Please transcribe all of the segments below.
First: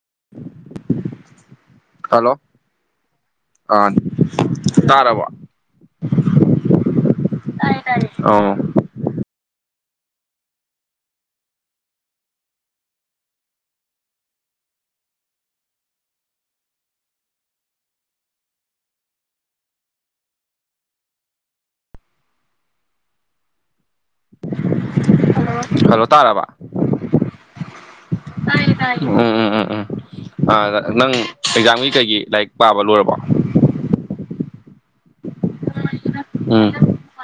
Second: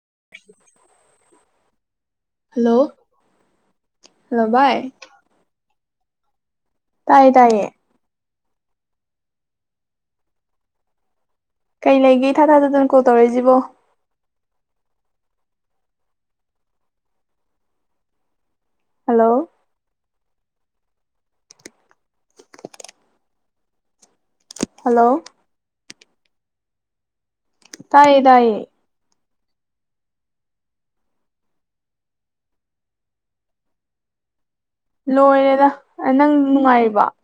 [unintelligible] hello hello ꯑ hello ꯚꯥꯏ ꯇꯥꯔꯕꯣ [unintelligible] ꯇꯥꯏꯌꯦ ꯇꯥꯏꯌꯦ ꯑꯧ ꯀꯩ ꯂꯩꯒꯦ ꯏ ꯊꯥ ꯊꯥꯖꯗꯅ ꯀꯣꯜ ꯇꯧꯔꯛꯏꯖꯤꯕꯣ ꯍꯂꯣ ꯍꯜꯂꯣ ꯍꯜꯂꯣ ꯇꯥꯔꯕ ꯇꯥꯏꯌꯦ ꯇꯥꯏꯌꯦ ꯎꯝ ꯎꯝ ꯎꯝ ꯎꯝ ꯑ ꯅꯪ ꯑꯦꯛꯖꯥꯝꯒꯤ ꯀꯩꯒꯤ ꯂꯥꯏꯔꯤꯛ ꯄꯥꯕ ꯂꯣꯏꯔꯕꯣ ꯂꯣꯏꯔꯦꯗ ꯑ ꯅꯪ ꯎꯝ ꯅꯨꯡꯉꯥꯏꯔꯤꯕꫭ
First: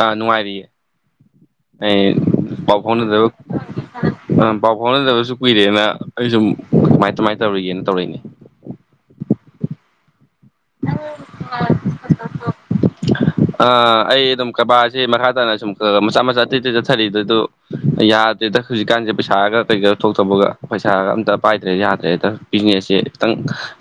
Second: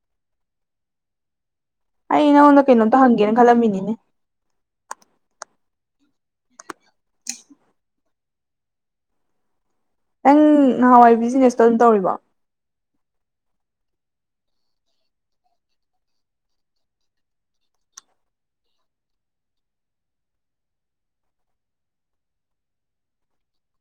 ꯑꯥ ꯅꯨꯡꯉꯥꯏꯔꯤꯌꯦ ꯑꯩ ꯅꯪꯉꯣꯟꯗ ꯄꯥꯎ ꯀꯩꯅꯣꯝꯇ ꯐꯥꯎꯅꯖꯕ ꯍꯪꯒꯦꯅ ꯈꯜꯂꯝꯃꯤꯅꯤꯅꯦ ꯎꯝ ꯄꯥꯎ ꯐꯥꯎꯅꯗꯕꯁꯨ ꯀꯨꯏꯔꯦꯅ ꯑꯩ ꯁꯨꯝ ꯀꯃꯥꯏ ꯀꯃꯥꯏ ꯇꯧꯔꯤꯒꯦꯅ ꯇꯧꯔꯛꯏꯅꯦ ꯅꯪ ꯅꯍꯥꯋꯥꯏ ꯕꯤꯖꯤꯅꯦꯁꯇꯣ ꯑꯗꯨꯝ ꯇꯧꯔꯤꯕꯣ ꯑ ꯑꯩ ꯑꯗꯨꯝ ꯀꯔꯕꯥꯔꯁꯤ ꯃꯈꯥ ꯇꯥꯅ ꯁꯨꯝ ꯃꯆꯥ ꯃꯆꯥ ꯇꯤꯠ ꯇꯤꯠ ꯆꯠꯊꯔꯤ ꯑꯗꯨꯗꯨ ꯌꯥꯗ꯭ꯔꯦꯗ ꯍꯧꯖꯤꯛꯀꯥꯟꯖꯦ ꯄꯩꯁꯥꯒ ꯀꯩꯒ ꯊꯣꯛꯇꯕꯒ ꯄꯩꯁꯥꯒ ꯑꯝꯇ ꯄꯥꯏꯗ꯭ꯔꯦ ꯌꯥꯗ꯭ꯔꯦꯗ ꯄꯤꯖꯤꯅꯦꯁ ꯁꯦ ꯈꯤꯇꯪ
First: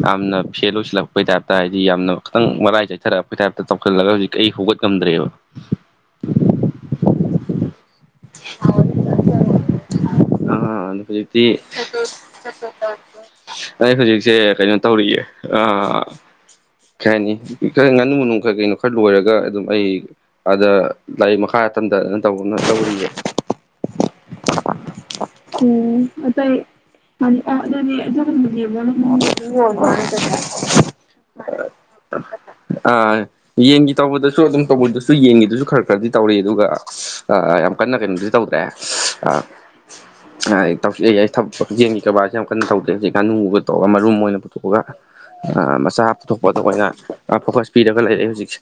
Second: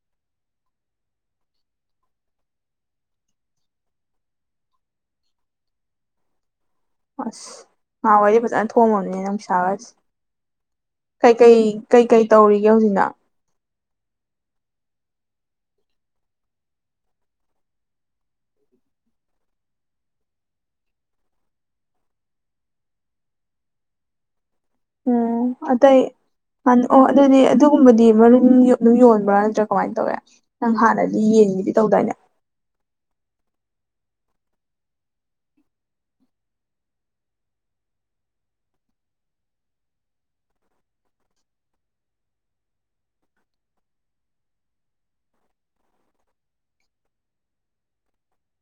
ꯌꯥꯝꯅ ꯐꯦꯜ ꯑꯣꯏꯁꯤꯜꯂꯛꯄꯩ ꯇꯥꯏꯞ ꯍꯥꯏꯗꯤ ꯌꯥꯝꯅ ꯈꯤꯇꯪ ꯃꯔꯥꯏ ꯆꯩꯊꯔꯛꯄꯩꯊꯥꯌ꯭ꯕꯞꯇ ꯇꯧꯁꯤꯜꯂꯒ ꯍꯧꯖꯤꯛ ꯑꯩ ꯍꯧꯒꯠꯉꯝꯝꯗ꯭ꯔꯦꯕ [unintelligible] ꯑꯁ ꯅꯍꯥꯋꯥꯏꯗꯤ ꯐꯖꯅ ꯊꯣꯡꯑꯝꯃꯕꯅꯤ ꯅꯪ ꯄꯩꯁꯥꯒ ꯑꯥ ꯑꯗꯨ ꯍꯧꯖꯤꯛꯇꯤ ꯀꯩꯀꯩ ꯀꯩꯀꯩ ꯇꯧꯔꯤꯒꯦ ꯍꯧꯖꯤꯛꯅ ꯑꯩ ꯍꯧꯖꯤꯛꯁꯦ ꯀꯩꯅꯣ ꯇꯧꯔꯤꯌꯦ ꯑꯥ ꯀꯩ ꯍꯥꯏꯅꯤ ꯈꯔ ꯉꯥꯅꯨ ꯃꯅꯨꯡ ꯈꯔ ꯀꯩꯅꯣ ꯈꯔ ꯂꯣꯏꯔꯒ ꯑꯗꯨꯝ ꯑꯩ ꯑꯥꯗ ꯂꯥꯏꯔꯤꯛ ꯃꯈꯥꯗ ꯐ ꯇꯧꯕꯅ ꯇꯧꯔꯤꯌꯦꯦ ꯎꯝ ꯑꯣ ꯑꯇꯩ ꯑꯇꯩꯅꯤ ꯑꯣ ꯑ ꯑꯗꯨꯗꯤ ꯑꯗꯨꯒꯨꯝꯕꯗꯤ ꯃꯔꯨꯝ ꯑꯕꯅꯦꯕ ꯅ ꯑꯗꯨꯝ ꯌꯣꯟꯕ꯭ꯔꯥ ꯅꯠꯇ꯭ꯔꯥ ꯀꯃꯥꯏꯅ ꯇꯧꯋꯦ ꯅꯪ ꯍꯥꯟꯅꯗꯤ ꯌꯦꯟꯒꯤꯗꯤ ꯇꯧꯗꯥꯏꯅꯦ ꯌꯦꯡꯒꯤ ꯇꯧꯕꯗꯁꯨ ꯑꯗꯨꯝ ꯇꯧꯕꯗꯁꯨ ꯌꯦꯡꯒꯤꯗꯨꯁꯨ ꯈꯔ ꯈꯔꯗꯤ ꯇꯧꯔ ꯑꯗꯨꯒ ꯌꯥꯝ ꯀꯟꯅ ꯀꯩꯅꯣꯗꯤ ꯇꯧꯗꯦ ꯑ ꯇꯧꯁꯤꯑꯏ ꯑꯩ ꯊ ꯌꯦꯦꯟꯒꯤ ꯀꯔꯕꯥꯔꯁꯦ ꯌꯥꯝ ꯀꯟꯅ ꯇꯧꯗꯦ ꯍꯧꯖꯤꯛ ꯉꯥꯅꯨꯒ ꯇꯧꯔꯒ ꯃꯔꯨꯝ ꯑꯣꯏꯅ ꯄꯨꯊꯣꯛꯑꯒ ꯃꯆꯥ ꯄꯨꯊꯣꯛꯄꯗ ꯑꯣꯏꯅ ꯐꯣꯀꯁ ꯄꯤꯔꯒ ꯂꯩꯔꯦ ꯍꯧꯖꯤꯛꯁꯦ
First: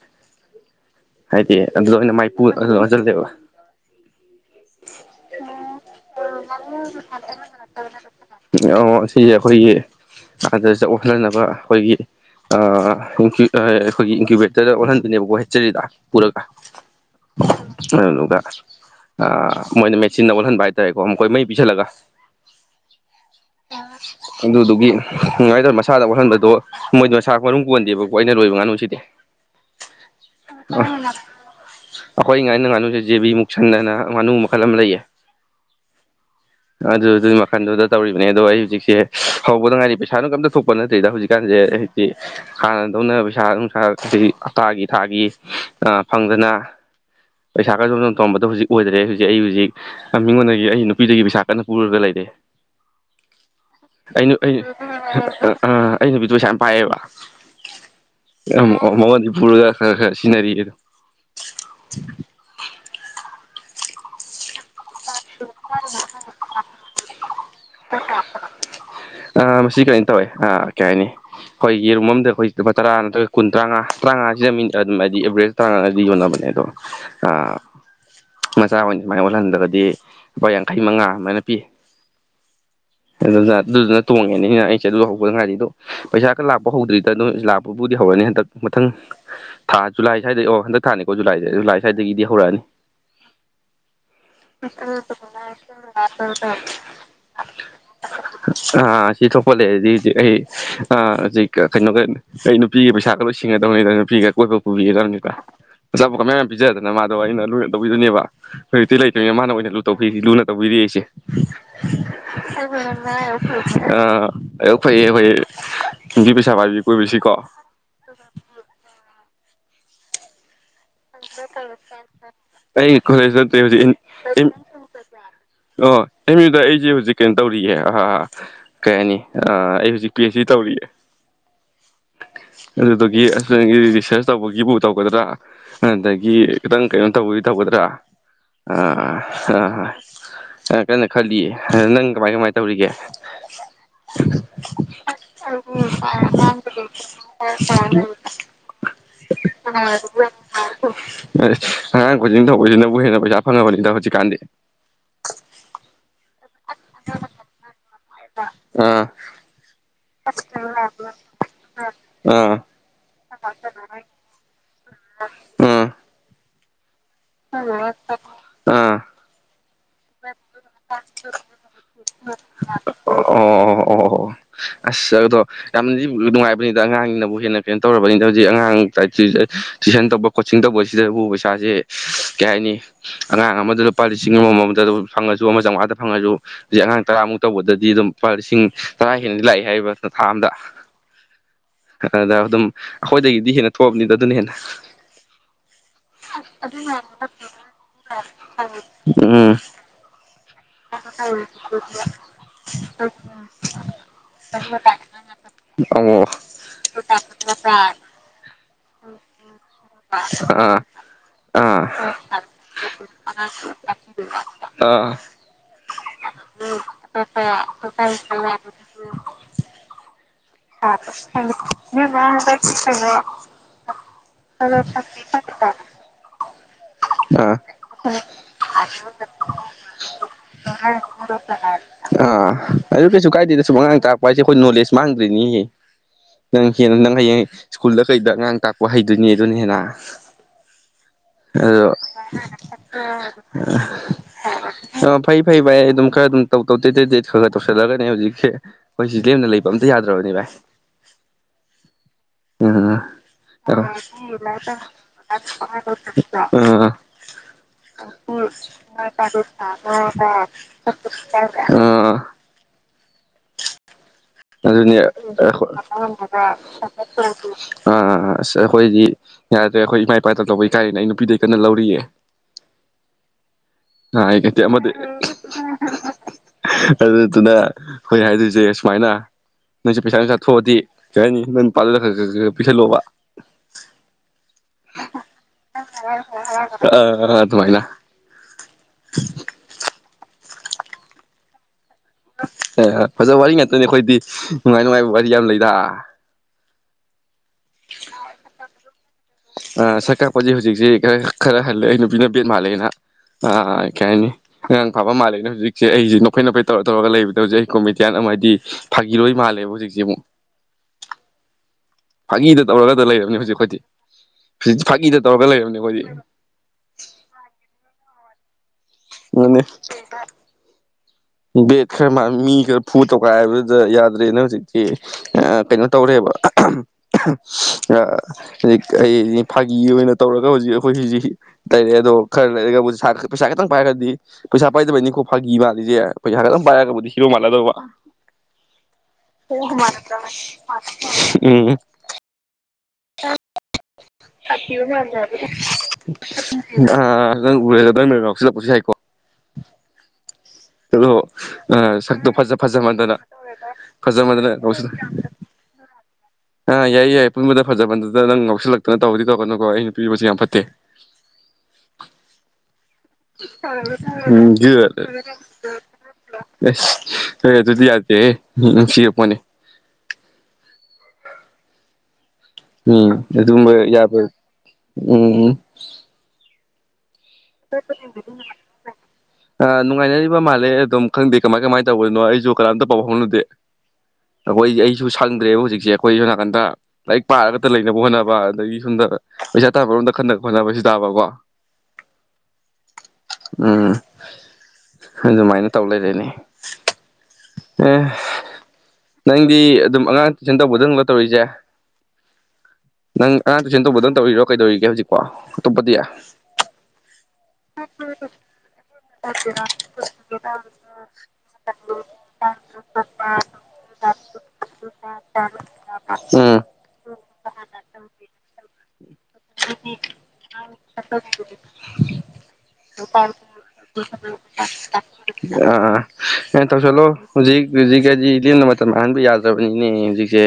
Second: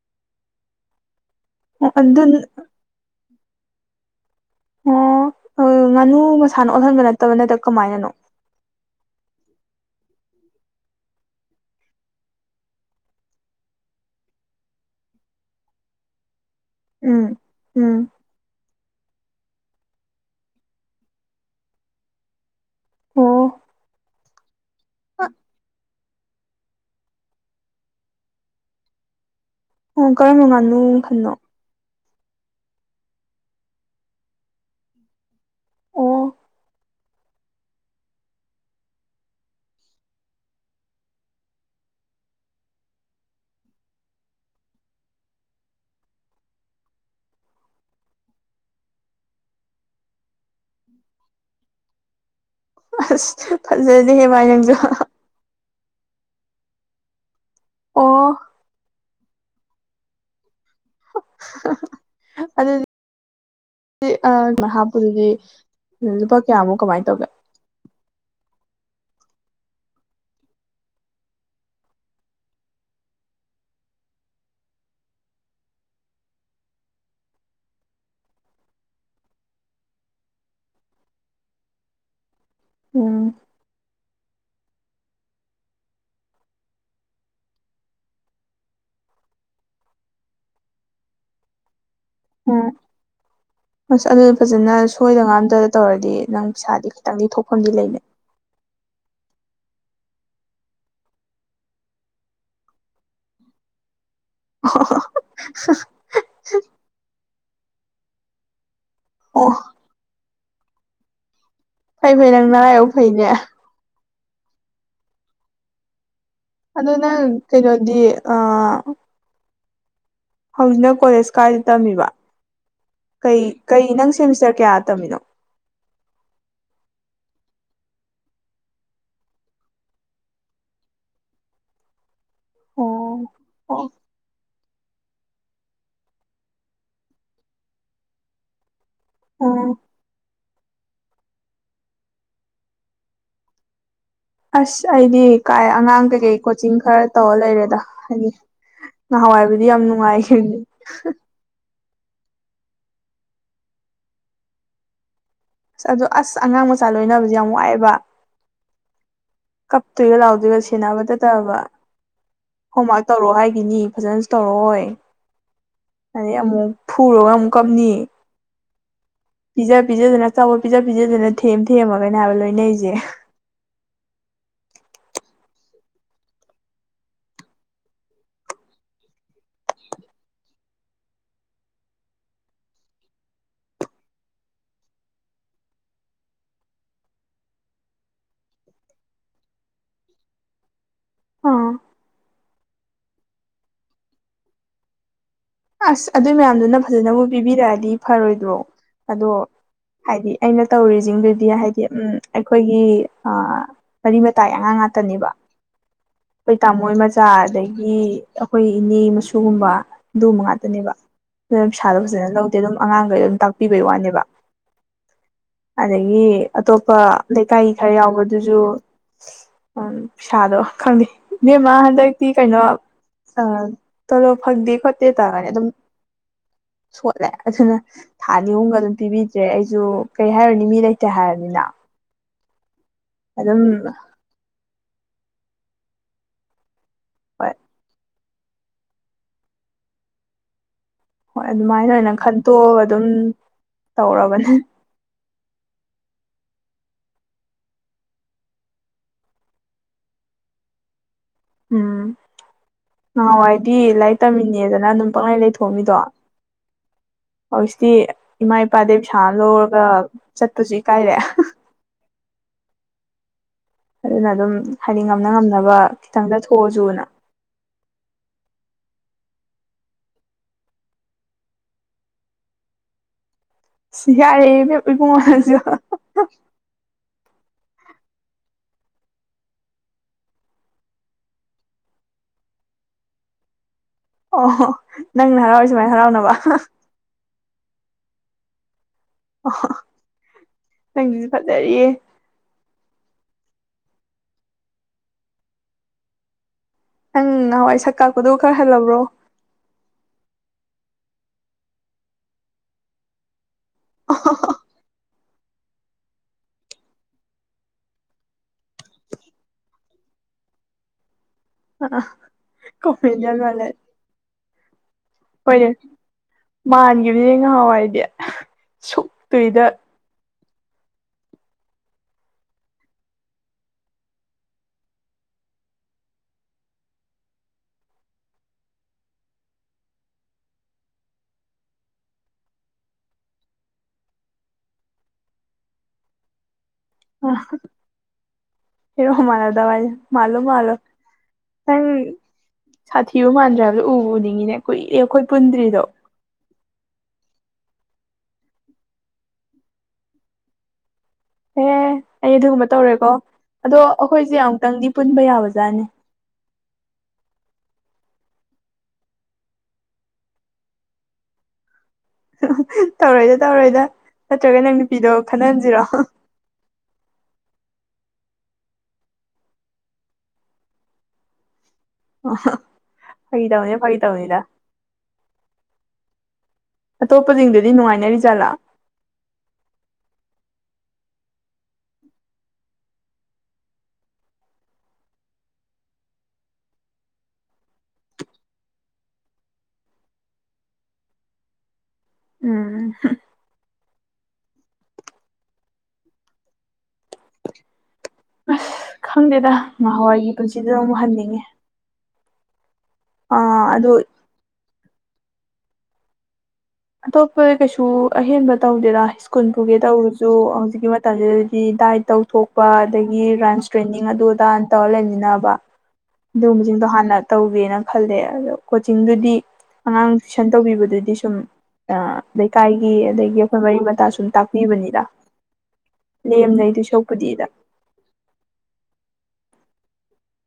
ꯍꯥꯏꯗꯤ ꯑꯣ ꯑꯗꯨꯗ ꯑꯣꯏꯅ ꯑꯗꯨ ꯃꯥꯏꯄꯨ ꯆꯗꯦꯕ ꯑꯣ ꯑ ꯉꯥꯅꯨ ꯃꯁꯥꯅ ꯑꯣꯜꯍꯟꯕ ꯅꯠꯇꯕ ꯅꯠꯇ ꯀꯃꯥꯏꯅꯅꯣ ꯑꯣ ꯁꯤꯁꯦ ꯑꯩꯈꯣꯏꯒꯤ ꯑꯗ ꯆꯥꯎꯅꯅꯕ ꯑꯩꯈꯣꯏꯒꯤ ꯑꯩꯈꯣꯏꯒꯤ ꯏꯟꯀꯌꯨꯕꯦꯇꯔꯗ ꯑꯣꯜꯍꯟꯗꯅꯦꯕꯀꯣ ꯍꯦꯠꯆꯔꯤꯗ ꯄꯨꯔ ꯎꯝ ꯎꯝ ꯃꯣꯏꯅ ꯃꯦꯆꯤꯟꯅ ꯑꯣꯜꯍꯟꯕ ꯍꯥꯏꯇꯥꯔꯦꯀꯣ ꯃꯈꯣꯏ ꯃꯩ ꯄꯤꯤꯁꯜꯂꯒ ꯑꯣꯝ ꯑꯗꯨꯗꯨꯒꯤ ꯉꯥꯏꯇꯧꯔꯦ ꯃꯁꯥꯗ ꯑꯣꯍꯟꯕꯗꯣ ꯃꯣꯏꯗꯨ ꯆꯥꯛ ꯃꯔ ꯀꯣꯟꯗꯦꯕꯀꯣ ꯑꯩꯅ ꯂꯣꯏꯕ ꯉꯥꯅꯨꯁꯤꯗꯤ ꯑꯣ ꯀꯔꯝꯕ ꯉꯥꯅꯣ ꯈꯟꯅꯣ ꯑꯩꯈꯣꯏ ꯉꯥꯏꯅ ꯉꯥꯅꯨꯁꯦ ꯖꯦꯕꯤ ꯃꯨꯛꯁꯟꯗꯅ ꯉꯥꯅꯨ ꯃꯈꯜ ꯑꯃ ꯂꯩꯌꯦ ꯑꯣ ꯑꯗꯨ ꯑꯗꯨꯒꯤ ꯃꯈꯟꯗꯨꯗ ꯇꯧꯔꯤꯕꯅꯦ ꯑꯗꯣ ꯑꯩ ꯍꯧꯖꯤꯛꯁꯦ ꯍꯧꯕꯗꯉꯥꯏꯗꯤ ꯄꯩꯁꯥꯗꯨꯣ ꯀꯝꯇ ꯊꯣꯛꯄ ꯅꯠꯇ꯭ꯔꯤꯗ ꯍꯧꯖꯤꯛꯀꯥꯟꯁꯦ ꯍꯥꯟꯅꯗꯧꯅ ꯄꯩꯁꯥ ꯅꯨꯡꯁꯥ ꯑꯩ ꯍꯞꯇꯥꯒꯤ ꯊꯥꯒꯤ ꯐꯪꯗꯅ ꯄꯩꯁꯥ ꯀꯔ ꯁꯣꯝ ꯁꯣꯝ ꯇꯝꯕꯗꯣ ꯍꯧꯖꯤꯛ ꯑꯣꯏꯗ꯭ꯔꯦ ꯍꯧꯖꯤꯛ ꯑꯩ ꯍꯧꯖꯤꯛ ꯃꯤꯉꯣꯟꯗꯒꯤ ꯑꯩ ꯅꯨꯄꯤꯗꯒꯤ ꯄꯩꯁꯥ ꯀꯟꯅ ꯄꯨꯔꯒ ꯂꯩꯔꯦ ꯑꯁ ꯐꯖꯗꯦꯍꯦ ꯑꯩꯅ ꯚꯥꯏ ꯅꯪꯁꯨ ꯑꯩ ꯑ ꯑꯩ ꯅꯨꯄꯤꯗꯨꯣ ꯄꯩꯁꯥ ꯌꯥꯝ ꯄꯥꯏꯌꯦꯕ ꯑꯣ ꯃꯃꯣꯟꯗꯤ ꯄꯨꯔꯒ ꯈꯔ ꯈꯔ ꯁꯤꯖꯤꯟꯅꯔꯤꯌꯦ ꯑꯗꯣ ꯑ ꯑ ꯑꯗꯨꯗꯤ ꯂꯨꯄꯥ ꯀꯌꯥꯃꯨꯛ ꯀꯃꯥꯏꯅ ꯇꯧꯒꯦ ꯑ ꯃꯁꯤ ꯀꯩꯅ ꯇꯧꯋꯦ ꯑꯥ ꯀꯩ ꯍꯥꯏꯅꯤ ꯑꯩꯈꯣꯏꯒꯤꯔꯨꯝ ꯑꯝꯗ ꯑꯩꯈꯣꯏ ꯂꯨꯄꯥ ꯇꯔꯥ ꯅꯠꯇ꯭ꯔꯒ ꯀꯨꯟ ꯇꯔꯥꯉꯥꯔꯥꯉꯥꯗ ꯃꯤ ꯑꯗꯨꯝ ꯍꯥꯏꯗꯤ ꯑꯦꯕꯔꯦꯖ ꯇꯔꯥꯉꯥꯗꯤ ꯌꯣꯟꯅꯕꯅꯤ ꯗꯣ ꯃꯆꯥꯍ ꯁꯨꯃꯥꯏꯅ ꯑꯣꯜꯍꯟꯗ꯭ꯔꯒꯗꯤ ꯂꯨꯄꯥ ꯌꯥꯡꯈꯩ ꯃꯉꯥ ꯑꯗꯨꯃꯥꯏꯅ ꯄꯤ ꯎꯝ ꯑꯗꯨꯅ ꯑꯗꯨꯗꯨꯅ ꯇꯣꯡꯉꯦꯅꯤꯅ ꯑꯩꯁꯦ ꯑꯗꯨ ꯍꯧꯕꯗ ꯉꯥꯏꯗꯤ ꯑꯗꯣ ꯄꯩꯁꯥ ꯈ ꯂꯥꯛꯄ ꯍꯧꯗ꯭ꯔꯤꯗ ꯑꯗꯨꯝ ꯂꯥꯛꯄꯕꯨꯗꯤ ꯍꯧꯔꯅꯤ ꯍꯟꯗꯛ ꯃꯊꯪ ꯊꯥ ꯖꯨꯂꯥꯏ ꯁ꯭ꯏꯗ ꯑꯣ ꯍꯟꯗꯛ ꯊꯥꯅꯤꯀꯣ ꯖꯨꯂꯥꯏꯗ ꯨꯂꯥꯏ ꯎꯝꯁ ꯑꯗꯨ ꯐꯖꯩ ꯅꯪ ꯁꯣꯏꯗ ꯉꯥꯝꯗꯅ ꯇꯧꯔꯗꯤ ꯅꯪ ꯄꯩꯁꯥꯗꯤ ꯈꯤꯇꯪꯗꯤ ꯊꯣꯛꯐꯝꯗꯤ ꯂꯩꯅꯦ ꯑꯥ ꯁꯤ ꯊꯣꯛꯄ ꯂꯩꯔꯗꯤ ꯍꯧꯖꯤꯛ ꯑꯩ ꯍꯧꯖꯤꯛ ꯀꯩꯅꯣꯒ ꯑꯩ ꯅꯨꯄꯤꯒꯤ ꯄꯩꯁꯥꯒ ꯂꯣꯏ ꯁꯤꯡꯒꯗꯧꯅꯤꯗ ꯒ ꯀꯣꯏꯕ ꯄꯨꯕꯤꯒꯗꯕꯅꯤꯗ ꯑꯆꯥꯄꯣꯄ ꯃꯌꯥꯝ ꯌꯥꯝꯌꯥꯝ ꯄꯤꯖꯗꯅ ꯃꯥꯗꯣ ꯑꯩꯅ ꯂꯣꯏꯅ ꯇꯧꯕꯤꯗꯨꯣꯏꯅꯦꯕ ꯍꯧꯖꯤꯛꯇꯤ ꯂꯩ ꯑꯣ ꯃꯥꯅ ꯑꯣꯏꯅ ꯂꯨ ꯇꯧꯕꯤꯔꯤꯁꯤ ꯂꯨꯅ ꯇꯧꯕꯤꯔꯤ ꯑꯩꯁꯦ ꯐꯩ ꯐꯩ ꯅꯪ ꯅꯔꯥꯏꯕꯛ ꯐꯩꯅꯦ ꯑ ꯐ ꯑꯗꯨ ꯅꯪ ꯀꯩꯅꯣꯗꯤ ꯑ ꯍꯧꯖꯤꯛꯅ ꯀꯣꯂꯦꯖ ꯀꯥꯏꯗ ꯇꯝꯃꯤꯕ ꯑꯩ ꯈ ꯀꯩ ꯀꯩ ꯅꯪ ꯁꯦꯃꯤꯁꯇꯔ ꯀꯌꯥ ꯇꯝꯃꯤꯅꯣ ꯑ ꯑꯃꯤꯗ ꯑꯩꯁꯦ ꯍꯧꯖꯤꯛ ꯀꯩꯅꯣ ꯇꯧꯔꯤꯌꯦꯦ ꯑꯥ ꯑꯍꯥ ꯀꯩ ꯍꯥꯏꯅꯤ ꯑ ꯑꯩ ꯍꯧꯖꯤꯛ ꯄꯤ ꯑꯩꯆ ꯇꯧꯔꯤꯑꯦ ꯑꯗꯨ ꯑꯣ ꯑꯣ ꯔꯤꯁꯔꯁ ꯇꯧꯕꯒꯤꯕꯨ ꯇꯧꯒꯗ꯭ꯔꯥ ꯑꯗꯒꯤ ꯈꯤꯇꯪ ꯀꯩꯅꯣ ꯇꯧꯕꯒꯤ ꯇꯧꯒꯗ꯭ꯔꯥ ꯑꯥ ꯑꯣ ꯑꯥ ꯍꯣꯏ ꯑꯦ ꯀꯟꯅ ꯈꯜꯂꯤꯌꯦ ꯅꯪ ꯀꯃꯥꯏ ꯀꯃꯥꯏ ꯇꯧꯔꯤꯒꯦ ꯑꯁ ꯑꯩꯗꯤ ꯀꯥꯏ ꯑꯉꯥꯡ ꯀꯩꯀꯩ ꯀꯣꯆꯤꯡ ꯈꯔ ꯇꯧꯔ ꯂꯩꯔꯦꯗ ꯍꯥꯏꯗꯤ ꯅꯍꯥꯟꯋꯥꯏꯕꯨꯗꯤ ꯌꯥꯝ ꯅꯨꯡꯉꯥꯏꯈꯤꯅꯤ ꯑꯁ ꯑꯉꯥꯡ ꯈꯨꯗꯤꯤꯡ ꯊꯧꯕꯁꯤꯅꯕꯨ ꯍꯦꯟꯅ ꯄꯩꯁꯥ ꯐꯪꯉꯕꯅꯤꯗ ꯍꯧꯖꯤꯛꯀꯥꯟꯗꯤ ꯑꯁ ꯑꯗꯣ ꯑꯁ ꯑꯉꯥꯡ ꯃꯆꯥ ꯂꯣꯏꯅꯕꯁꯦ ꯌꯥꯝ ꯋꯥꯑꯦꯕ ꯑꯥ ꯀꯞꯇꯨꯏ ꯂꯥꯎꯗꯕ ꯁꯤꯅꯥꯕ ꯇ ꯑꯥ ꯍꯣꯝꯋꯥꯔꯛ ꯇꯧꯔꯑꯣ ꯍꯥꯏꯈꯤꯅꯤ ꯐꯖꯅꯁꯨ ꯇꯧꯔꯣ ꯍꯣꯏ ꯑꯥ ꯑꯗꯩ ꯑꯃꯨꯛ ꯐꯨꯔꯒ ꯑꯃꯨꯛ ꯀꯞꯅꯤ ꯑꯥ ꯄꯤꯖ ꯄꯤꯖꯗꯅ ꯑꯆꯥꯄꯣꯠ ꯄꯤꯖ ꯄꯤꯖꯗꯅ ꯊꯦꯝ ꯊꯦꯝꯃꯒꯅꯦ ꯍꯥꯏꯕ ꯂꯣꯏꯅꯩꯁꯦ ꯑꯣꯝ ꯑꯣ ꯑꯣ ꯑꯁ ꯌꯥꯒꯗꯣ ꯌꯥꯝꯅꯗꯤ ꯅꯨꯡꯉꯥꯏꯕꯅꯤꯗ ꯑꯉꯥꯡꯁꯤꯡꯅꯕꯨ ꯍꯦꯟꯅ ꯀꯩꯅꯣ ꯇꯧꯔꯕꯅꯤꯅ ꯍꯧꯖꯤꯛ ꯑꯉꯥꯡ ꯇꯨꯏꯁꯟ ꯇꯧꯕꯣ ꯁꯤꯡ ꯇꯧꯕꯁꯤꯗ ꯎ ꯄꯩꯁꯥꯁꯦ ꯀꯩ ꯍꯥꯏꯅꯤ ꯑꯉꯥꯡ ꯑꯃꯗ ꯂꯨꯄꯥ ꯂꯤꯁꯤꯡ ꯑꯃꯃꯝꯗ ꯑꯗꯨꯝ ꯐꯪꯉꯁꯨ ꯑꯃ ꯆꯥꯝꯃꯉꯥꯗ ꯐꯪꯉꯁꯨ ꯑꯉꯥꯡ ꯇꯔꯥꯃꯨꯛ ꯇꯧꯕꯗꯗꯤ ꯑꯗꯨꯝ ꯂꯨꯄꯥ ꯂꯤꯁꯤꯡ ꯇꯔꯥ ꯍꯦꯟꯅ ꯂꯥꯛꯏꯦ ꯍꯥꯏꯔꯤꯕ ꯊꯥ ꯑꯝꯗ ꯑꯥ ꯑꯗ ꯑꯗꯨꯝ ꯑꯩꯈꯣꯏꯗꯒꯤꯗꯤ ꯍꯦꯟꯅ ꯊꯣꯛꯑꯕꯅꯤꯗ ꯑꯗꯨꯅ ꯍꯦꯟꯅ ꯑꯁ ꯑꯗꯨꯏ ꯃꯌꯥꯝꯗꯨꯅ ꯐꯖꯅꯕꯨ ꯄꯤꯕꯤꯔꯛꯑꯗꯤ ꯐꯔꯣꯏꯗ꯭ꯔꯣ ꯑꯗꯣ ꯎꯝ ꯍꯥꯏꯗꯤ ꯑꯩꯅ ꯇꯧꯔꯤꯁꯤꯡꯗꯨꯗꯤ ꯍꯥꯏꯗꯤ ꯎꯝ ꯑꯩꯈꯣꯏꯒꯤ ꯃꯔꯤ ꯃꯇꯥꯏ ꯑꯉꯥꯡ ꯉꯥꯛꯇꯅꯦꯕ ꯑꯣ ꯑꯩꯈꯣꯏ ꯇꯥꯃꯣ ꯃꯆꯥ ꯑꯗꯒꯤ ꯑꯩꯈꯣꯏ ꯏꯅꯦ ꯃꯁꯨꯨꯒꯨꯝꯕ ꯑꯥ ꯃꯉꯇꯅꯦꯕ ꯑꯗꯨ ꯑꯥ ꯄꯩꯁꯥꯗꯣ ꯐꯖꯅ ꯂꯧꯗꯦ ꯑꯗꯨꯝ ꯑꯉꯥꯡꯈꯩ ꯑꯗꯨꯝ ꯇꯥꯛꯄꯤꯕꯩ ꯋꯥꯅꯦꯕ ꯑꯥ ꯑꯗꯒꯤ ꯑꯇꯣꯞꯄ ꯂꯩꯀꯥꯏ ꯈꯔ ꯌꯥꯎꯕꯗꯨꯁꯨ ꯎꯝ ꯄꯩꯁꯥꯗꯣ ꯈꯪꯗꯦ ꯅꯦꯝꯃ ꯍꯟꯗꯛꯇꯤ ꯀꯩꯅꯣ ꯆꯂꯣ ꯐꯪꯗꯦ ꯈꯣꯠꯇꯦ ꯇꯥꯔꯦ ꯑꯗꯨꯝ ꯑ ꯁꯣꯠꯂꯦ ꯑꯗꯨꯅ ꯊꯥ ꯑꯅꯤ ꯑꯍꯨꯝꯒ ꯑꯗꯨꯝ ꯄꯤꯕꯤꯗ꯭ꯔꯦ ꯑꯩꯁꯨ ꯀꯩ ꯍꯥꯏꯔꯅꯤ ꯃꯤ ꯂꯩꯇꯦ ꯍꯥꯏꯔꯕꯅꯤꯅ ꯑꯥ ꯑꯗꯨ ꯀꯩꯁꯨ ꯑꯗꯨꯝ ꯀꯥꯏꯗꯦꯗ ꯁꯨꯝ ꯑꯉꯥꯡ ꯇꯥꯛꯛꯄ ꯍꯥꯏꯁꯦ ꯑꯩꯈꯣꯏ ꯅꯣꯂꯦꯖ ꯃꯥꯡꯗ꯭ꯔꯤꯅꯤ ꯅꯪ ꯍꯦꯟꯅ ꯅꯪ ꯍꯌꯦꯡ ꯍꯣꯏ ꯁ꯭ꯀꯨꯜꯗ ꯀꯩꯗ ꯑꯉꯥꯡ ꯇꯥꯛꯄ ꯍꯩꯗꯣꯏꯅꯦ ꯑꯗꯨꯅ ꯍꯦꯟꯅ ꯍꯣꯏ ꯑꯗꯨꯃꯥꯏꯅ ꯑꯣꯏꯅ ꯈꯟꯇꯣꯛꯑꯒ ꯑꯗꯨꯝ ꯇꯧꯔꯕꯅꯦ ꯑꯣ ꯑ ꯐꯩ ꯐꯩ ꯚꯥꯏ ꯑꯩ ꯑꯗꯨꯝ ꯈꯔ ꯑꯗꯨꯝ ꯇꯧ ꯇꯧ ꯇꯦ ꯇ ꯇꯦ ꯈꯔ ꯈꯔ ꯇꯧꯁꯜꯂꯒꯅꯦ ꯍꯧꯖꯤꯛꯁꯦꯈꯣꯏ ꯁꯤꯦ ꯂꯦꯝꯅ ꯂꯩꯕ ꯑꯝꯇ ꯌꯥꯗ꯭ꯔꯕꯅꯤ ꯚꯥꯏ [inaudible] ꯎꯝ ꯑꯣ ꯍꯥꯏꯗꯤ ꯑꯥ ꯂꯥꯏꯔꯤꯛ ꯇꯝꯃꯤꯅꯦꯗꯅ ꯑꯗꯨꯝ ꯄꯛꯅꯩ ꯂꯩꯊꯣꯑꯃꯤꯗꯣ ꯏꯄꯥꯗꯩ ꯄꯩꯁꯥ ꯑꯃ ꯂꯧꯔꯒ [inaudible] ꯆꯠꯄꯁꯨ ꯏꯀꯥꯏꯔꯦ [inaudible] ꯎꯝ ꯑꯗꯨꯅꯤ ꯆꯠꯊꯣꯛꯑꯁꯨꯅ ꯑꯥ ꯑꯩꯈꯣꯏꯗꯤ ꯌꯥꯗ꯭ꯔꯦ ꯑꯩꯈꯣꯏ ꯏꯃꯥ ꯏꯄꯥꯇ ꯇꯧꯕꯩ ꯀꯥꯏꯅꯦ ꯑꯩ ꯅꯨꯄꯤꯗ ꯀꯟꯅ ꯂꯧꯔꯤꯌꯦ ꯁꯤ ꯑꯦ ꯌꯥꯔꯦ ꯃ ꯏꯕꯨꯡꯉꯣ ꯅꯪꯁꯨ ꯑꯗꯨ ꯊꯅ ꯍꯣꯏ ꯍꯥꯏꯗꯣꯏꯁꯦ ꯁꯨꯃꯥꯏꯅ ꯅꯪꯁꯦ ꯄꯩꯁꯥ ꯄꯩꯁꯥ ꯊꯣꯛꯑꯗꯤ ꯀꯩ ꯍꯥꯏꯅꯤ ꯅꯪ ꯄꯥꯜ ꯄꯤꯁꯜꯂꯣꯕ ꯑꯣ ꯅꯪꯅ ꯍꯔꯥꯎꯔꯤ ꯁꯨꯃꯥꯏꯅ ꯍꯔꯥꯎꯅꯕ ꯑ ꯑꯗꯨꯃꯥꯏ ꯂ ꯑꯣ ꯅꯪꯗꯤꯁꯨ ꯐꯖꯔꯤꯌꯦ ꯐꯖꯕ ꯋꯥꯔꯤ ꯉꯥꯛꯇꯅꯤ ꯑꯩꯈꯣꯏꯗꯤ ꯅꯨꯡꯉꯥꯏ ꯅꯨꯡꯉꯥꯏꯕ ꯋꯥꯔꯤ ꯌꯥꯝ ꯂꯩꯗ ꯅꯪ ꯅꯍꯥꯟꯋꯥꯏ ꯁꯛ ꯀꯥꯛꯄꯗꯨ ꯈꯔ ꯍꯜꯂꯕ꯭ꯔꯣ ꯍꯧꯖꯤꯛꯁꯤ ꯈꯔ ꯈꯔ ꯍꯜꯂꯦ ꯑꯩ ꯅꯨꯄꯤꯅ ꯕꯦꯟ ꯃꯥꯜꯂꯦ ꯑꯩꯅ ꯑꯥ ꯀꯩ ꯍꯥꯏꯅꯤ ꯑꯉꯥꯡ ꯐꯥꯕ ꯃꯥꯜꯂꯦꯅꯦ ꯍꯧꯖꯤꯛꯁꯦ ꯑꯩꯁꯤ ꯅꯐꯩ ꯅꯐꯩ ꯇꯧꯔ ꯇꯧꯔꯒ ꯂꯩꯕꯗ ꯍꯧꯖꯤꯛ ꯑꯩ ꯀꯣꯃꯦꯗꯤꯌꯥꯟ ꯑꯃ ꯍꯥꯏꯗꯤ ꯐꯥꯒꯤꯔꯣꯏ ꯃꯥꯜꯂꯦꯕ ꯍꯧꯖꯤꯛꯁꯦ ꯑꯃꯨꯛ [inaudible] ꯐꯥꯒꯤꯤꯗ ꯇꯧꯔꯒꯗ ꯀꯣꯃꯦꯗꯤꯌꯥꯟ ꯂꯩꯔꯕꯅꯤ ꯍꯧꯖꯤꯛ ꯃꯥꯜꯂꯦ ꯑꯩꯗꯤꯤ ꯍꯣꯏꯅꯦ ꯃꯥꯟꯈꯤꯕꯗꯤ ꯉꯍꯥꯎ ꯍꯥꯏꯗꯤ ꯃꯅꯤ ꯕꯦꯠ ꯈꯔ ꯃꯥ ꯃꯤ ꯈꯔ ꯐꯨ ꯇꯧꯈꯥꯏ ꯍꯥꯏꯕꯗꯨꯗ ꯌꯥꯗ꯭ꯔꯦꯅ ꯍꯧꯖꯤꯛꯇꯤ ꯀꯩꯅꯣ ꯇꯧꯔꯦꯕ [inaudible] ꯍꯧꯖꯤꯛ ꯑꯩ ꯐꯥꯒꯤ ꯑꯣꯏꯅ ꯇꯧꯔꯒ ꯍꯧꯖꯤꯛ ꯑꯩꯈꯣꯏ ꯍꯧꯖꯤꯛ ꯇ ꯂꯩꯔꯛꯑꯦ ꯑꯗꯣ ꯑꯣ ꯈꯔ ꯂꯩꯔꯒꯕꯨ ꯄꯩꯁꯥ ꯈꯤꯇꯪ ꯄꯔꯒꯗꯤꯩꯁ ꯄꯥꯏꯗꯕꯩꯅꯤꯀꯣ ꯐꯥꯒꯤ ꯃꯥꯂꯤꯁꯦ ꯄꯩꯁꯥ ꯈꯛꯇꯪ ꯒꯕꯨꯗꯤ ꯑ ꯍꯤꯔꯣ ꯃꯥꯂꯗꯧꯕ ꯍꯦꯔꯣ ꯃꯥꯟꯅꯗꯕ ꯍꯥꯏꯁꯦ ꯃꯥꯜꯂꯣ ꯃꯥꯜꯂꯣ ꯎꯝ ꯅꯪ ꯁꯥꯊꯤꯕ ꯃꯥꯟꯗ꯭ꯔꯦ ꯍꯥꯏꯕꯗꯣ ꯎꯕꯨ ꯎꯅꯤꯡꯉꯤꯅꯦ ꯀꯨꯏꯔꯦ ꯑꯩꯈꯣꯏ ꯄꯨꯟꯗ꯭ꯔꯤꯗꯣ ꯑ ꯁꯤꯂ ꯄꯨꯁꯤ ꯍꯥꯏꯀꯣ ꯍꯂꯣ ꯑꯦ ꯁꯛꯇꯣ ꯑꯩ ꯐꯖ ꯑꯗꯨꯒꯨꯝꯕ ꯐꯖ ꯇꯧꯔꯦꯀꯣ ꯃꯥꯟꯗꯅ ꯑꯗꯣ ꯑꯩꯈꯣꯏꯁꯦ ꯑꯃꯨꯛꯇꯪꯗꯤ ꯈꯖꯅꯧꯁ ꯄꯨꯟꯕ ꯌꯥꯕꯖꯥꯠꯅꯤ ꯑ ꯌꯥꯏ ꯌꯥꯏ ꯄꯨ ꯐꯖꯕꯟꯗꯨꯗ ꯅꯪ ꯉꯎꯁꯤꯜꯂꯛꯇꯅ ꯇꯧꯕꯗꯤ ꯇꯧꯒꯅꯨꯀꯣ ꯑꯩꯅ ꯄꯤꯕꯁꯨ ꯌꯥꯝ ꯐꯠꯇꯦ ꯇꯧꯔꯣꯏꯗ ꯇꯧꯔꯣꯏꯗ ꯝ ꯅꯠꯇ꯭ꯔꯒ ꯅꯪ ꯑꯗꯨ ꯅꯨꯄꯤꯗꯣ ꯈꯟꯍꯟꯁꯤꯔꯣ ꯑꯦꯁ ꯍꯣꯏ ꯑꯗꯨꯗꯤ ꯌꯥꯗꯦꯍꯦ ꯃꯤ ꯅꯨꯡꯁꯤꯔꯄꯣꯅꯦ ꯎꯝ ꯐꯥꯒꯤ ꯑꯗꯨꯒꯨꯝꯕ ꯇꯧꯅꯤꯗ ꯐꯥꯒꯤ ꯌꯥ ꯇꯧꯅꯤꯗ ꯎꯝ ꯑꯇꯣꯞꯄꯁꯤꯡꯗꯨꯗꯤ ꯅꯨꯡꯉꯥꯏꯅꯔꯤ ꯖꯥꯠꯂꯥ ꯑ ꯅꯨꯡꯉꯥꯏꯅꯔꯤꯕ ꯃꯥꯜꯂꯦ ꯑꯗꯨꯝ ꯈꯪꯗꯦ ꯀꯃꯥꯏ ꯀꯃꯥꯏ ꯇꯧꯕꯅꯣ ꯑꯩꯁꯨ ꯀꯅꯥꯝꯇ ꯄꯥꯎ ꯐꯥꯎꯅꯗꯦ ꯑꯩꯈꯣꯏ ꯑꯩꯁꯨ ꯁꯪꯗ꯭ꯔꯦꯕ ꯍꯧꯖꯤꯛꯁꯦ ꯑꯩꯈꯣꯏ ꯁꯣ ꯅꯥꯀꯟꯗ ꯂꯥꯏꯔꯤꯛ ꯄꯥꯔꯒ ꯂꯩꯅꯕ ꯍꯣꯠꯅꯕ ꯑꯗꯒꯤ ꯁꯣꯝꯗ ꯄꯩꯁꯥ ꯇꯥꯕꯔꯣꯝꯗ ꯈꯟꯅ ꯈꯣꯠꯅꯕꯁꯨ ꯇꯥꯕꯀꯣ ꯎꯝ ꯎꯝ ꯑꯗꯨꯃꯥꯏꯅ ꯇꯧ ꯂꯩꯔꯦꯅꯦ ꯑꯦ ꯈꯪꯗꯦꯗ ꯅꯪꯗꯤ ꯑꯗꯨꯝ ꯑꯉꯥꯡ ꯉꯍꯥꯟꯋꯥꯏꯒꯤ ꯇꯨꯏꯁꯟ ꯄꯨꯟꯁꯤꯗꯨꯗ ꯑꯃꯨꯛ ꯇꯧꯕꯗꯧꯒ ꯇꯧꯔꯤꯁꯦ ꯍꯟꯅꯤꯡꯉꯦ ꯅꯪ ꯑꯉꯥꯡ ꯑꯥ ꯇꯨꯏꯁꯟ ꯑꯗꯣ ꯇꯧꯕꯗꯝ ꯇꯧꯔꯤꯔꯣ ꯀꯩꯗꯧꯔꯤꯒꯦ ꯍꯧꯖꯤꯛꯀꯣ ꯑꯇꯣꯞꯄꯗꯤ ꯑꯇꯣꯞꯄ ꯀꯩꯁꯨ ꯑꯍꯦꯟꯕ ꯇꯧꯗꯦꯔꯥ ꯁ꯭ꯀꯨꯜ ꯄꯨꯒꯦ ꯇꯧꯔꯁꯨ ꯍꯧꯖꯤꯛꯀꯤ ꯃꯇꯝꯁꯤꯗꯗꯤ ꯗꯥ ꯇꯧꯊꯣꯛꯄ ꯑꯗꯒꯤ ꯔꯟꯁ ꯇ꯭ꯔꯦꯟꯅꯤꯡ ꯑꯗꯨ ꯑꯗꯥ ꯇꯧꯔ ꯂꯩꯃꯤꯅꯕ ꯑꯗꯨꯒꯨꯝꯕꯁꯤꯡꯗꯣ ꯍꯥꯟꯅ ꯇꯧꯒꯦꯅ ꯈꯜꯂꯦ ꯑꯗꯣ ꯀꯣꯆꯤꯡꯗꯨꯗꯤ ꯑꯉꯥꯡ ꯇꯨꯏꯁꯟ ꯇꯧꯕꯤꯕꯗꯨꯗꯤ ꯁꯨꯝ ꯂꯩꯀꯥꯏꯒꯤ ꯑꯗꯒꯤ ꯑꯩꯈꯣꯏ ꯃꯔꯤ ꯃꯇꯥ ꯁꯨꯝ ꯇꯥꯛꯄꯤꯕꯅꯤꯗ ꯑꯥ ꯑꯦꯇ ꯂꯦꯝꯅꯩꯗꯨꯏ ꯆꯂꯣ ꯁꯔꯨꯛꯄꯨꯗꯤꯗ ꯍꯧꯖꯤꯛ ꯍꯧꯖꯤꯛ ꯍꯥꯏꯗꯤ ꯂꯦꯝꯅ ꯃꯇꯝ ꯃꯍꯟꯥꯟꯕ ꯌꯥꯗ꯭ꯔꯕꯅꯤꯅꯦ ꯍꯧꯖꯤꯛꯁꯦ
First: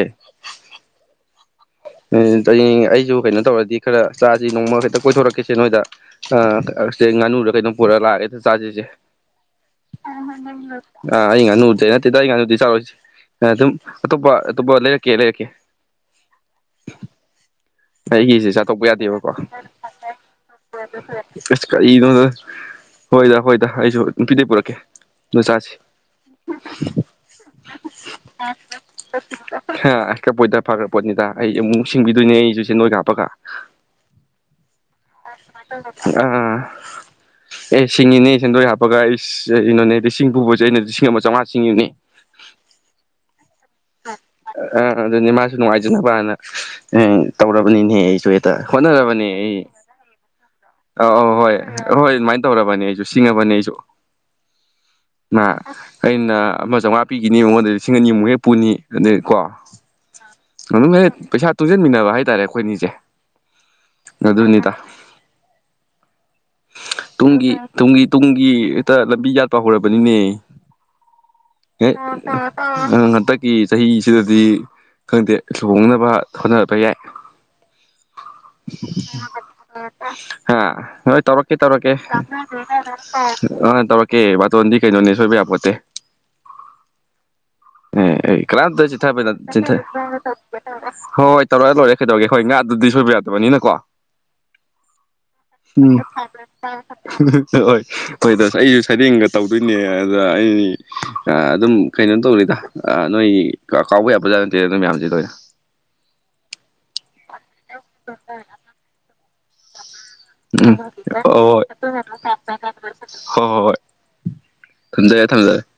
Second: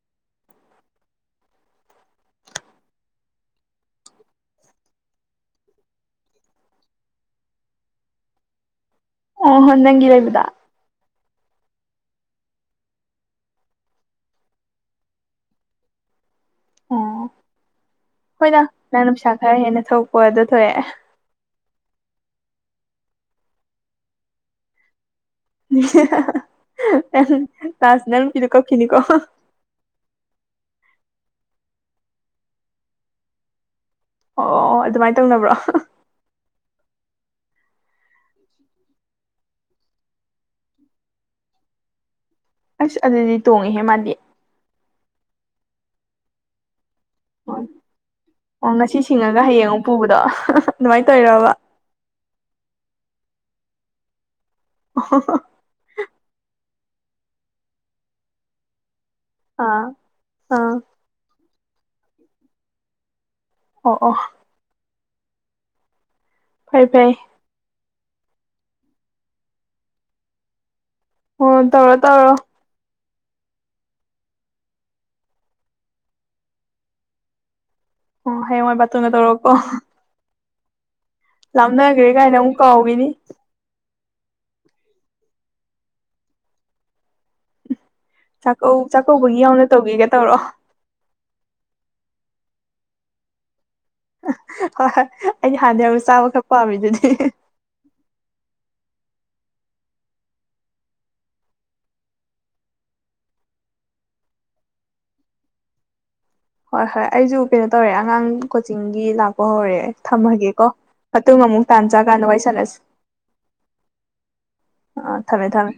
[unintelligible] ꯑꯩꯁꯨ ꯀꯩꯅꯣ ꯇꯧꯔꯗꯤ ꯈꯔ ꯆꯥꯁꯤ ꯅꯣꯡꯃ ꯍꯦꯛꯇ ꯀꯣꯏꯊꯣꯔꯛꯈꯤꯁꯦ ꯅꯣꯏꯗ ꯉꯥꯅꯨꯔꯒ ꯀꯩꯅꯣꯝ ꯄꯨꯔꯛ ꯂꯑꯒꯦꯗ ꯆꯥꯖꯁꯦ ꯑꯣ ꯍꯣ ꯅꯪꯒꯤ ꯑꯣꯏꯕꯗ ꯑ ꯑꯩ ꯉꯥꯅꯨꯗꯩ ꯅꯠꯇꯦꯗ ꯑꯩ ꯉꯥꯅꯨꯗꯤ ꯆꯥꯔꯏꯁꯦ ꯑꯗꯨꯝ ꯑꯇꯣꯞꯄ ꯑꯇꯣꯞꯄ ꯂꯩꯔꯛꯀꯦ ꯂꯩꯔꯛꯀꯦ [unintelligible] [unintelligible] ꯑꯣ ꯑꯩꯒꯤꯁꯦ ꯍꯣꯏꯗ ꯆꯥꯠꯇꯣꯛꯄ ꯅꯪꯅ ꯌꯥꯗꯦꯕꯀꯣ ꯄꯩꯁꯥ ꯈꯔ ꯍꯦꯟꯅ ꯊꯣꯛꯄꯗꯣ ꯊꯣꯛꯑꯦ ꯀꯔꯤꯒꯤꯅꯣꯗ ꯍꯣꯏꯗ ꯍꯣꯏꯗ ꯑꯩꯁꯨ ꯅꯨꯡꯄꯤꯗꯩ ꯄꯨꯔꯛꯀꯦ [unintelligible] ꯅꯪ ꯂꯥꯁ ꯅꯪ ꯅꯨꯄꯤꯗꯣ ꯀꯞꯈꯤꯅꯤꯀꯣ ꯍ ꯄꯣꯏ ꯐꯥ ꯄꯅꯤꯇꯥ ꯑꯩ ꯑꯃꯨꯛ ꯅꯨꯡ ꯁꯤꯡꯕꯤꯗꯣꯏꯅꯦ ꯑꯩꯁꯨ ꯁꯦ ꯅꯣꯏ ꯀ ꯍꯥꯞꯄꯒ ꯑꯣ ꯑꯗꯨꯃꯥꯏꯅ ꯇꯧꯅꯕ꯭ꯔꯣ ꯑꯥ ꯑꯦ ꯁꯤꯡꯉꯤꯅꯦ ꯁꯦꯟꯗꯣꯏ ꯍꯥꯞꯄꯒ ꯑꯩ ꯀꯩꯅꯣꯅꯦ ꯂꯤꯁꯤꯡ ꯄꯨꯕꯁꯦ ꯑꯩꯅ ꯂꯤꯁꯤꯡ ꯑꯃ ꯆꯥꯝꯃꯉꯥ ꯁꯤꯡꯉꯤꯅꯦ ꯍꯦꯃꯥꯗꯤ ꯑꯗꯨꯅꯦ ꯃꯥꯁꯨ ꯅꯨꯡꯉꯥꯏꯖꯅꯕꯅ ꯎꯝ ꯑꯣ ꯇꯧꯔꯕꯅꯤꯅꯦꯍ ꯑꯩꯁꯨ ꯍꯦꯛꯇ ꯉꯁꯤ ꯍꯣꯠꯅꯔꯕꯅꯦ ꯁꯤꯡꯉꯒ ꯑꯩ ꯍꯌꯦꯡ ꯑꯃꯨꯛ ꯄꯨꯕꯗꯣ ꯑꯗꯨꯃꯥꯏꯅ ꯑꯧ ꯑꯧ ꯇꯧꯔꯕ ꯍꯣꯏ ꯍꯣꯏ ꯑꯗꯨꯃꯥꯏꯅ ꯇꯧꯔꯕꯅꯦ ꯑꯩꯁꯨ ꯁꯤꯡꯉꯕꯅꯤ ꯑꯩꯁꯨ ꯑꯩꯅ ꯃꯆꯥ ꯉꯥꯛꯄꯤꯈꯤꯅꯤ ꯃꯉꯣꯟꯗ ꯂꯤꯁꯤꯡ ꯑꯅꯤꯃꯨꯛ ꯍꯦ ꯄꯨꯨꯅꯤ ꯑꯩ ꯀꯣ ꯑꯥ ꯑꯥ ꯑꯗꯨꯝ ꯍ ꯄꯩꯁꯥ ꯇꯨꯡꯁꯤꯟꯃꯤꯟꯅꯕ ꯍꯥꯏꯇꯥꯔꯦ ꯑꯩꯈꯣꯏꯅꯤꯁꯦ ꯑꯣ ꯑꯣ ꯅꯗꯨꯅꯤꯗ ꯐꯔꯦ ꯐꯔ ꯇꯨꯡꯒꯤ ꯇꯨꯡꯒꯤ ꯇꯨꯡꯒꯤ ꯍꯦꯛꯇ ꯂꯝꯕꯤ ꯌꯥꯠꯄ ꯍꯧꯔꯕꯅꯤꯅꯦ ꯑꯣ ꯇꯧꯔꯣ ꯇꯧꯔꯣ ꯎ ꯍꯟꯗꯛꯀꯤ ꯆꯍꯤꯁꯤꯗꯗꯤ ꯈꯪꯗꯦ ꯂꯨꯍꯣꯡꯅꯕ ꯍꯣꯠꯅꯔꯛꯄ ꯌꯥꯏ ꯑꯣ ꯍꯦ ꯃꯣꯏ ꯇꯨ ꯅꯠꯇꯧꯔꯣꯀꯣ ꯍꯥ ꯍꯣꯏ ꯇꯧꯔꯛꯀꯦ ꯇꯧꯔꯛꯀꯦ ꯀꯥꯏꯅ ꯑꯃꯨꯛ ꯀꯥꯎꯈꯤꯅꯤ ꯇꯧꯔꯛꯀ ꯀ ꯋꯥ ꯇꯂꯣꯟꯟꯗꯤ ꯀꯩꯅꯗꯅꯤ ꯁꯣꯏꯕꯤꯠꯇꯦ ꯑꯦ ꯑꯩ ꯆꯥꯛꯀꯧ ꯀꯅꯥꯝꯇ ꯆꯤꯊꯕꯅ ꯆꯥꯛꯀꯧꯕꯒꯤ ꯌꯥꯎꯅ ꯆꯊ ꯇꯧꯒꯦꯒ ꯇꯧꯔꯣ ꯍꯣꯏ ꯍꯣꯏ ꯇꯧꯔꯛꯦ ꯂꯣꯏꯔꯦ ꯀꯩꯗꯧꯔꯒꯦ ꯍꯣꯏ ꯉꯥ ꯑꯗꯨꯗꯤ ꯁꯣꯏꯕ ꯌꯥꯗꯕꯅꯤꯅꯀꯣ ꯍꯣꯏ ꯍꯣꯏ ꯑꯩꯗꯤ ꯍꯥꯟꯅꯔ ꯆꯥꯕꯈꯛ ꯍꯣꯏ ꯍꯣꯏꯗ ꯑꯩꯁꯨ ꯁ ꯆꯤꯡꯒ ꯇꯧꯗꯣꯏꯅꯦ ꯑꯗꯨꯗ ꯑꯩ ꯑꯗꯨꯝ ꯀꯩꯅꯣ ꯇꯧꯔꯤꯗ ꯅꯣꯏ ꯍꯣꯏ ꯖꯥꯠꯇ ꯑꯗꯨꯝ ꯃꯌꯥꯝꯁꯤꯗꯣꯏ ꯍꯣꯏ ꯍꯣꯏ ꯑꯩꯁꯨ ꯀꯩꯅꯣ ꯇꯧꯔꯦ ꯑꯉꯥꯡ ꯀꯣꯆꯤꯡꯒꯤ ꯂꯥꯛꯄ ꯍꯧꯔꯦ ꯊꯝꯃꯒꯦꯀꯣ ꯎꯝ ꯃꯇꯨꯡ ꯑꯃꯨꯛ ꯇꯥꯟ ꯆꯥꯀꯥꯟꯗ ꯋꯥꯔꯤ ꯍ ꯁꯥꯟꯅꯁꯤ ꯍ ꯍꯣꯏ ꯑꯥ ꯊꯝꯖꯔꯦ ꯊꯝꯃꯦ ꯊꯝꯖꯔꯦ ꯊꯝꯃꯦ